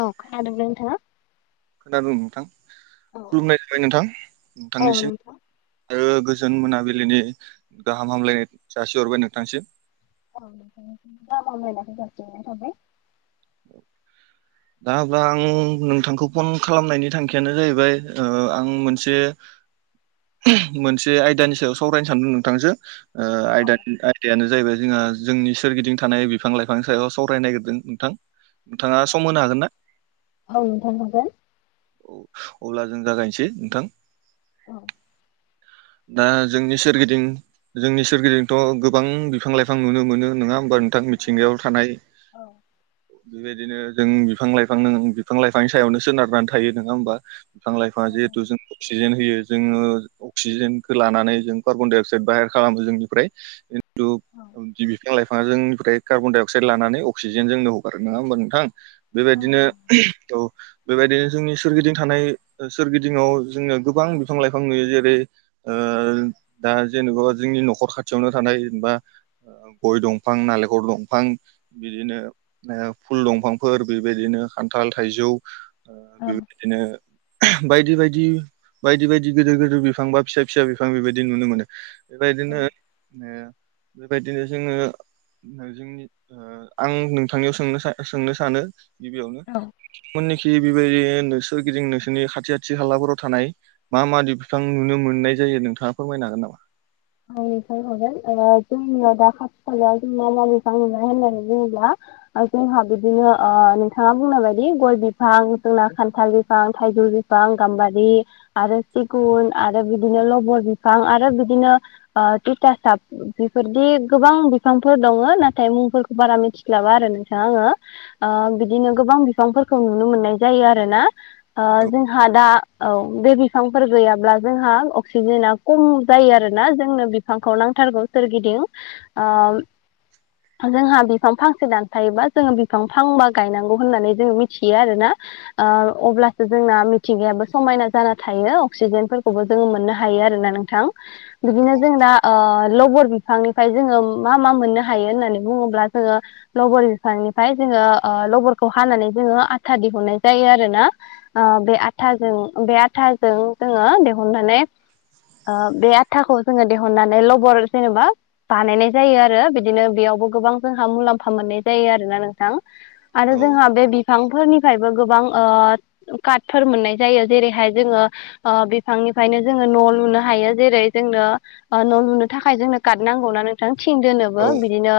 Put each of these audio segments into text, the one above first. औ खादों ना नोंथाङा खोनादोंं नोंथां औ खुलुमनाय जाबाय नोंथां औ नोंथांनिसिम नोंथां ओ गोजोन मोनाबिलिनि गाहाम हामलायनाय जासिहरबाय नोंथांसिम औ नोंथांनिसिमबो गाहाम हामलायनाय जासिहरबाय [unintelligible] दा अब्ला आं नोंथांखौ फन खालामनायनि थांखियानो जाहैबाय आं मोनसे मोनसे आयदानि सायाव सावरायनो सानदों नोंथांजों ओ औ आयदानि आयदायानो जाहैबाय जोंहा जोंनि सोरगिदिं थानाय बिफां लाइफां सायाव सावरायनो नागिरदों नोंथां नोंथाङा सम होनो हागोन ना? औ नोंथां हागोन औ अब्ला जों जागायनोसै नोंथां औ दा जोंनि सोरगिदिं जोंनि सोरगिदिंथ' गोबां बिफां लाइफां नुनो मोनो नङा होमब थां औ मिथिंगायाव थानाय औ बेबायदिनो जों बिफां लाइफां बिफां लाइफांनि सायावनो सोनारनानै थायो नङा होमबा बिफां औ लाइफां जिहुथु जोंनो अक्सिजेन जोङो अक्सिजेनखौ लानानै जों कार्बन डाइअक्साइ बाहेर खालामो जोंनिफ्राय दु जि बिफां लाइफां मा जोंनिफ्राय कार्नडाइ अक्साइड लानानै अक्सिजेन जोंनो हगारो नङा होमबा नोंथां बेबायदिनो औ बेबायदिनो जोंनि सोरगिदिं थानाय सोरगिदिङाव जोङो गोबां बिफां लाइफां नुयो जेरै दा जेनेबा जोंनि न'खर खाथियावनो थानाय जेनेबा गय दंफां नालेंखर दंफां बिदिनो फुल दंफांफोर बेबायदिनो खान्थाल थाइजौ औ बेबायदिनो बायदि बायदि बायदि बायदि गोदिर गोदिर बिफां बा फिसा फिसा बिफां बेबायदि नुनो मोनो बेबायदिनो बेबायदिनो जोङो जोंनि आं नोंथांनियाव सोंनो सोंनो सानो गिबियावनो औ [unintelligible] बेबायदि नों सोरगिदिं नोंसोरनि खाथि खाथि खालाफोराव थानाय मा मा बिफां नुनो मोननाय जायो नोंथाङा फोरमायनाय जागोन नामा [unintelligible] जोंहा बिदिनो नोंथाङा बुंनाय बायदि गय बिफां जोंना खान्थाल बिफां थाइजौ बिफां गाम्बारि आरो सिगुन आरो बिदिनो लबर बिफां आरो बिदिनो तिथासाब बेफोरबादि गोबां बिफांफोर दङ नाथाय मुंफोरखौ बारा मिथिला नोंथां आङो बिदिनो गोबां बिफांफोरखौ नुनो मोननाय जायो आरोना औ जोंहा दा औ बे बिफांफोर गैयाब्ला जोंहा अक्सिजेना खम जायो आरो ना जोंनो बिफांखौ नांथारगौ सोरगिदिं जोंहा बिफां फांसे दानफायोबा जोङो बिफां फांबा गायनांगौ होननानै जोङो मिथियो आरोना अब्लासो जोंना मिथिंगायाबो समायना जाना थायो अक्सिजेनफोरखौबो जोङो मोननो हायो आरोना नोंथां बिदिनो जों दा लबर बिफांनिफ्राय जोङो मा मा मोननो हायो होननानै बुङोब्ला जोङो लबर बिफांनिफ्राय जोङो लबरखौ हानानै जोङो आथा दिहुननाय जायो आरोना बे आथाजों बे आथाजों जोङो दिहुननानै बे थाखौ जोङो दिहुननानै लबर जेनेबा बानायनाय जायो आरो बिदिनो बेयावबो गोबां जोंहा मुलाम फा मोननाय जायो आरोना नोंथां बिफांफोरनिफ्रायबो गोबां काटफोर मोननाय जायो जेरैहाय जोङो बिफांनि निफ्रायनो जोङो न' लुनो हायो जेरै जोंनो न' लुनो थाखाय जोंनो कात नांगौना नोंथां थिं दोनोबो औ बिदिनो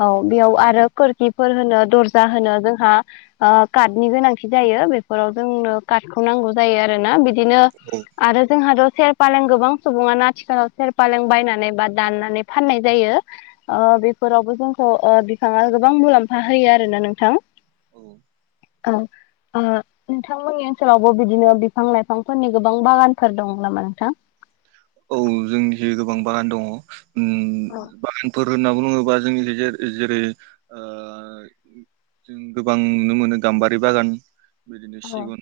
औ बेयाव आरो खोरखिफोर होनो दर्जा होनो जोंहा कातनि गोनांथि जायो बेफोराव जोंनो कातखौ नांगौ जायो आरोना बिदिनो औ बिदिनो आरो जोंहाथ' सेर फालें गोबां सुबुङाना आथिखालाव सेर पालें बायनानै बा दाननानै फाननाय जायो बेफोरावबो जोंखौ बिफाङा गोबां मुलाम्फा होयो आरोना नोंथां औ औ नोंथांमोननि ओनसोलावबो बिदिनो बिफां लाइफांफोरनि गोबां बागानफोर दं नामा नोंथां औ जोंनि जि गोबां बागान दङ औ बागान फोर होनना बुङोब्ला जों जेरै जों गोबां नुनो मोनो गाम्बारि बागान बिदिनो औ सिगुन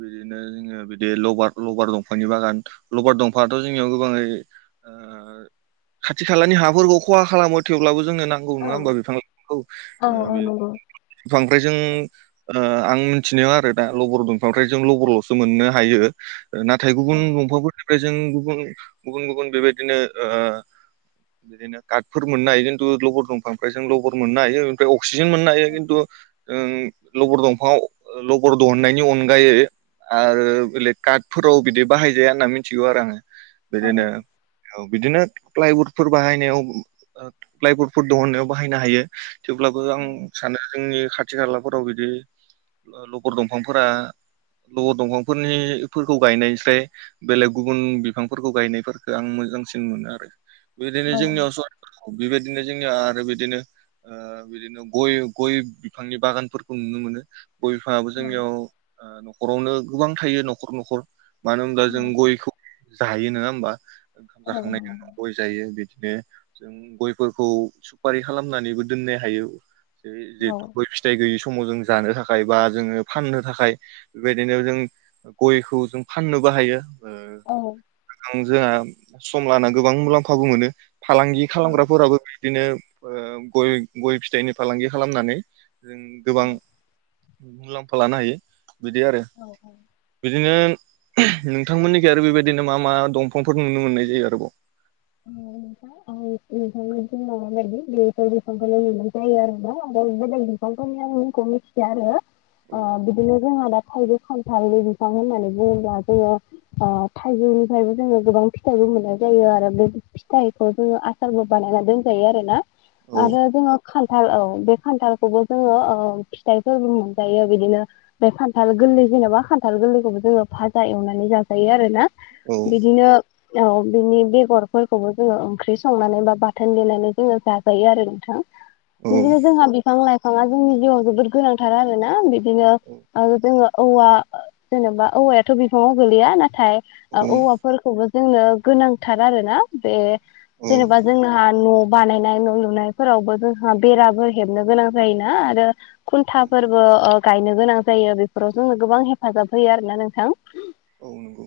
बिदिनो जोङो बिदि लबार लबार दंफांनि बागान लबार दंफाङाथ' जोंनियाव गोबाङै खाथि खालानि हाफोरखौ खहा खालामो थेवब्लाबो जोंनो नांगौ औ नङा होमबा बिफां लाइफांखौ बिफांफ्राय जों आं मिथिनायाव आरो ना लबर दफांनिफ्राय जों लबरल'सो मोननो हायो नाथाय गुबुन दंफांफोरनिफ्राय जों गुबुन गुबुन गुबुन बेबायदिनो बिदिनो काटफोर मोननो हायो खिनथु लबर दंफांनिफ्राय जों लबर मोननो हायो ओमफ्राय अक्सिजेन मोननो हायो खिन्थु लबर दंफाङाव लबर दिहुननायनि अनगायै आरो बेलेग कातफोराव बिदि बाहायजाया होनना मिथिगौ आरो आङो औ बिदिनो औ बिदिनो प्लाइबडफोर बाहायनायाव प्लाइबडफोर दिहुननायाव बाहायनो हायो थेवब्लाबो आं सानो जोंनि खाथि खालाफोराव बिदि लबर दंफांफोरा लबर दंफांफोरनिफोरखौ गायनायनिस्राय बेलेग गुबुन बिफांफोरखौ गायनायफोरखौ आं मोजांसिन मोनो आरो बेबायदिनो औ जोंनियाव स बेबायदिनो जोंनिया आरो बिदिनो बिदिनो गय गय बिफांनि बागानफोरखौ नुनो मोनो गय बिफाङाबो जोंनियाव ओ न'खरावनो गोबां थायो न'खर न'खर मानो होनबा जों औ गयखौ जायो नङा होमबा ओंखाम जाखांनायनि उनाव गय जायो बिदि बि जों गयफोरखौ सुपारि खालामनानैबो दोननो हायो जे द गय फिथाइ गैय समाव जों जानो थाखाय बा जोङो फाननो थाखाय बेबायदिनो जों गयखौ जों फाननोबो हायो ओ औ जोंहा सम लाना गोबां मुलाम्फाबो मोनो फालांगि खालामग्राफोराबो बिदिनो ओ गय गय फिथाइनि फालांगि खालामनानै जों गोबां मुलाम्फा लानो हायो बिदि आरो बिदिनो नोंथांमोननिखि आरो बेबायदिनो मा मा दंफांफोर नुनो मोननाय जायो आरोबाव दावार [unintelligible] [unintelligible] बिफांफोरनि मुंखौ आङो मिथिया आरो औ बिदिनो जों थाइजौ खान्थालि बिफां होननानै बुङोब्ला जोङो ओ थाइजौनिफ्रायबो जोङो गोबां फिथाइबो मोननाय जायो आरो बे फिथाइखौ जोङो आसारबो बानायना दोनजायो आरो ना औ आरो जोङो खान्थाल औ बे खान्थालखौबो जोङो फिथाइफोरबो मोनजायो बिदिनो बे खान्थाल गोरलै जेनेबा खान्थाल बो जोङो फाजा एवनानै जाजायो आरोना बिदिनो औ बिनि बेगर फोरखौबो जोङो ओंख्रि संनानै बा बाथोन देनानै जोङो जाजायो आरो नोंथां औ बिदिनो जोंहा बिफां लाइफाङा जोंनि जिउआव जोबोद गोनांथार आरोना बिदिनो आरो जोङो औवा जेनेबा औवायाथ' बिफाङाव गोलैया नाथाय औ औवाफोरखौबो जोंनो गोनांथार आरो ना बे औ जेनेबा जोंहा न' बानायनाय न' लुनायफोरावबो जोंहा बेराफोर हेबनो गोनां जायोना आरो औ खुन्थाफोरबो गायनो गोनां जायो बेफोराव जोंनो गोबां हेफाजाब होयो आरोना नोंथां औ नंगौ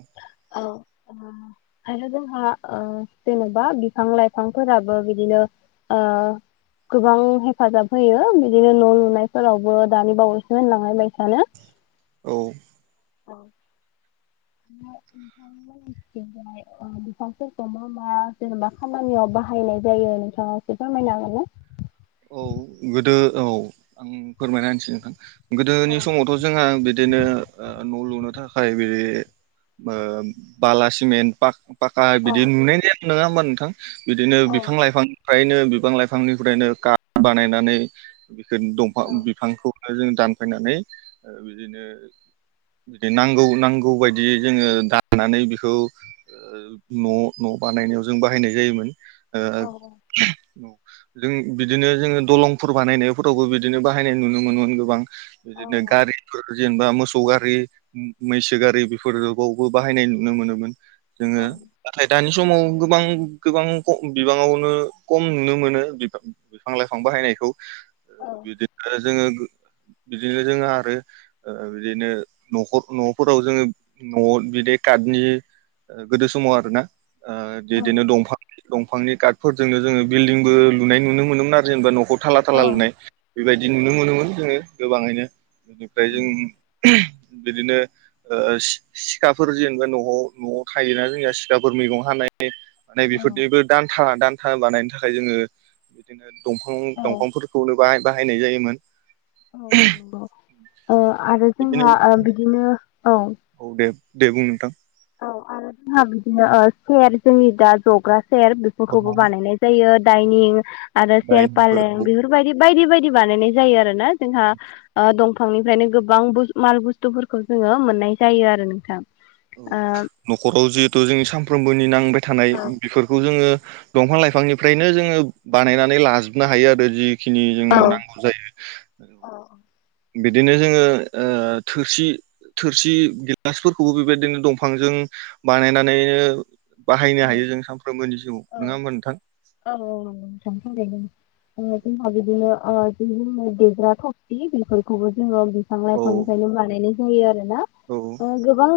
औ आरो जोंहा ओ जेनेबा बिफां लाइफांफोराबो बिदिनो ओ गोबां हेफाजाब होयो बिदिनो न' लुनायफोरावबो दानि बावैसो होनलांनाय बायसानो औ [unintelligible] बिफांरखौ मा मा जेनेबा खामानियाव बाहायनाय जायो नोंथाङा एसे फोरमायनो हागोन ना औ गोदो औ आं फोरमायना होनोसै नोंथां औ गोदोनि समावथ' जोंहा बिदिनो न' लु नो थाखाय बि बाला सिमेन्ट पाका औ बिदि नुनाय जा नङा होमबा नोंथां बिदिनो औ बिफां लाइफांनिफ्रायनो बिफां लाइफांनिफ्रायनो खा बानायनानै बिखौ दंफां औ बिफांखौ जों दानफायनानै बिदिनो बिदि नांगौ नांगौ बायदि जोङो दानानै बेखौ न' न' बानायनायाव जों बाहायनाय जायोमोन औ जों बिदिनो जोङो दलंफोर बानायनायफोरावबो बिदिनो बाहायनाय नुनो मोनोमोन गोबां औ बिदिनो गारिफोर जेनेबा मोसौ गारि मैसो गारि बेफोर बावबो बाहायनाय नुनो मोनोमोन जोङो औ नाथाय दानि बे समाव गोबां गोबां बिबाङावनो खम नुनो मोनो बिफां लाइफां बाहायनायखौ औ बिदिनो आरो जोङो बिदिनो जोङो आरो बिदिनो न'खर न'फोराव जोङो न'आव बिदि नि गोदो समाव आरो ना औ बिदिनो दंफां दंफांनि कार्टफोरजोंनो जोङो बिल्डिंबो लुनाय नुनो मोनो मोनोमोन आरो जेनेबा न'खौ थाला थाला औ लुनाय बेबायदि नुनो मोनोमोन जोङो गोबाङैनो बेनिफ्राय जों बिदिनो सिखाफोर जेनेबा न'आव न'आव थायोना जोंनिया सिखाफोर मैगं हानाय [unintelligible] माने बेफोरनिबो दान्था दान्था बानायनो थाखाय जोङो बिदिनो दंफां औ दंफांफोरखौ बाहाय बाहायनाय जायोमोन औ औ नंगौ आरो बिदिनो जोंहा बिदिनो औ दे बुं नोंथां औ आरो जोंहा बिदिनो सेयार जोंनि दा जग्रा सेयार बेफोरखौबो बानायनाय जायो दाइनफोराव दाइनिं आरो सेयार फालें बेफोरबायदि बायदि बायदि बायदि बानायनाय जायो आरोना जोंहा दंफां बिफांनिफ्रायनो गोबां माल बुस्थुफोरखौ जोङो मोननाय जायो आरो नोंथां औ न'खराव जिहेतु जों सानफ्रोमबोनि नांबाय थानाय बेफोरखौ जोङो दंफां लाइफांनिफ्रायनो जोङो बानायनानै लाजोबनो हायो आरो जि बेखिनि ओ जोंनो नांगौ जायो औ बिदिनो जोङो थोरसि थोरसि गिलासफोरखौबो बेबायदिनो दंफांजों बानायनानैनो बाहायनो हायो जों सानफ्रोमबोनि जिउआव औ नङा होमबा नोंथां औ नंगौ नोंथां थारैनो जोंहा बिदिनो देग्रा थफथि बेफोरखौबो जोङो औ खौबो बानाय जायो आरोना औ गोबां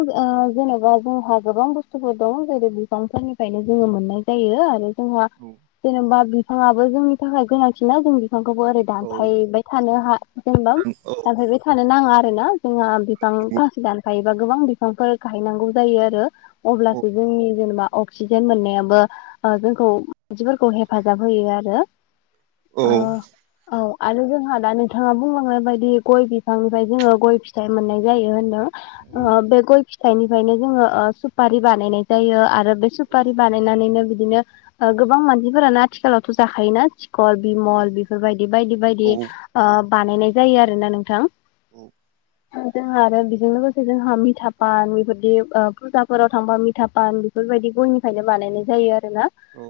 जेन'बा जोंहा गोबां बुस्थुफोर दं जेरै बिफांफोरनिफ्रायनो जोङो मोननाय जायो आरो जोंहा औ जेनेबा बिफाङाबो जोंनि थाखाय गोनांथिना जोंनि बिफांखौबो ओरै औ दानफायबाय थानो हा जेनेबा औ दानफायबाय थानो नाङा आरो ना जोंहा बिफां फांसे दानफायोबा गोबां बिफांफोर गायनांगौ जायो आरो अब्लासो जोंनि जेनेबा अक्सिजेन मोननायाबो जोंखौ मानसिफोरखौ हेफाजाब होयो आरो औ ओ औ औ आरो जोंहा दा नोंथाङा बुंलांनाय बायदियै गय बिफांनिफ्राय जोङो गय फिथाइ मोननाय जायो होनदों बे गय फिथाइनिफ्रायनो जोङो सुपारि बानायनाय जायो आरो बे सुपारि बानायनानैनो बिदिनो गोबां मानसिफोरानो आथिखालावथ' जाखायोना सिंगल बिमल बेफोरबायदि बायदि औ बायदि बानायनाय जायो आरो ना नोंथां [inaudible] जोंहा आरो बेजों लोगोसे जोंहा मिथापान बेफोरदि फुजाफोराव थांबा मिथापान बेफोरबायदि गयनिफ्रायनो बानायनाय जायो आरोना औ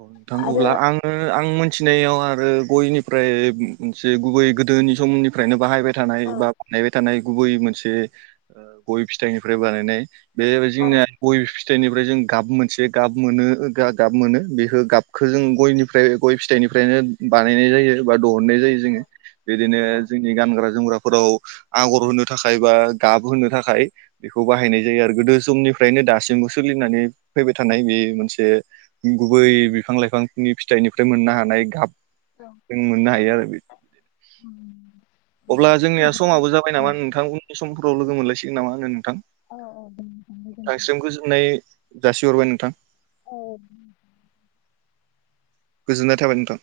औ नोंथां आरो अब्ला आङो आं मोनथिनायाव आरो गयनि ओमफ्राय मोनसे गुबै गोदोनि समनिफ्रायनो बाहायबाय थानाय औ बा बानायबाय थानाय गुबै मोनसे गय फिथाइनिफ्राय बानायनाय बे जोंनिया गय फिथाय फिथाइनिफ्राय जों गाब मोनसे गाब मोनो गाब मोनो बेखौ गाबखौ जों गयनिफ्राय गय फिथाइनिफ्रायनो बानायनाय जायो बा बहननाय जायो जोंङो बिदिनो औ जोंनि गानग्रा जोमग्रा फोराव आगर होनो थाखाय बा गाब होनोनो थाखाय बेखौ बाहायनाय जायो आरो गोदो जोंनि फ्रायनो दासिमबो सोलिनानै फैबाय थानाय नुयो मोनसे गुबै बिफां लाइफांनि फिथाइनिफ्राय मोननो हानाय गाब औ मोननो हायो आरो औ अब्ला जोंनिया बिदिब्ला समाबो जाबाय औ नामा नोंथांनि सम उनफ्राव लोगो मोनलायसिगोन नामा आङो नोंथां औ औ दे नोंथां, गोजोनथों। नोंथांसिम गोजोननाय जासि हरबाय नोंथां औ गोजोननाय थाबाय नोंथां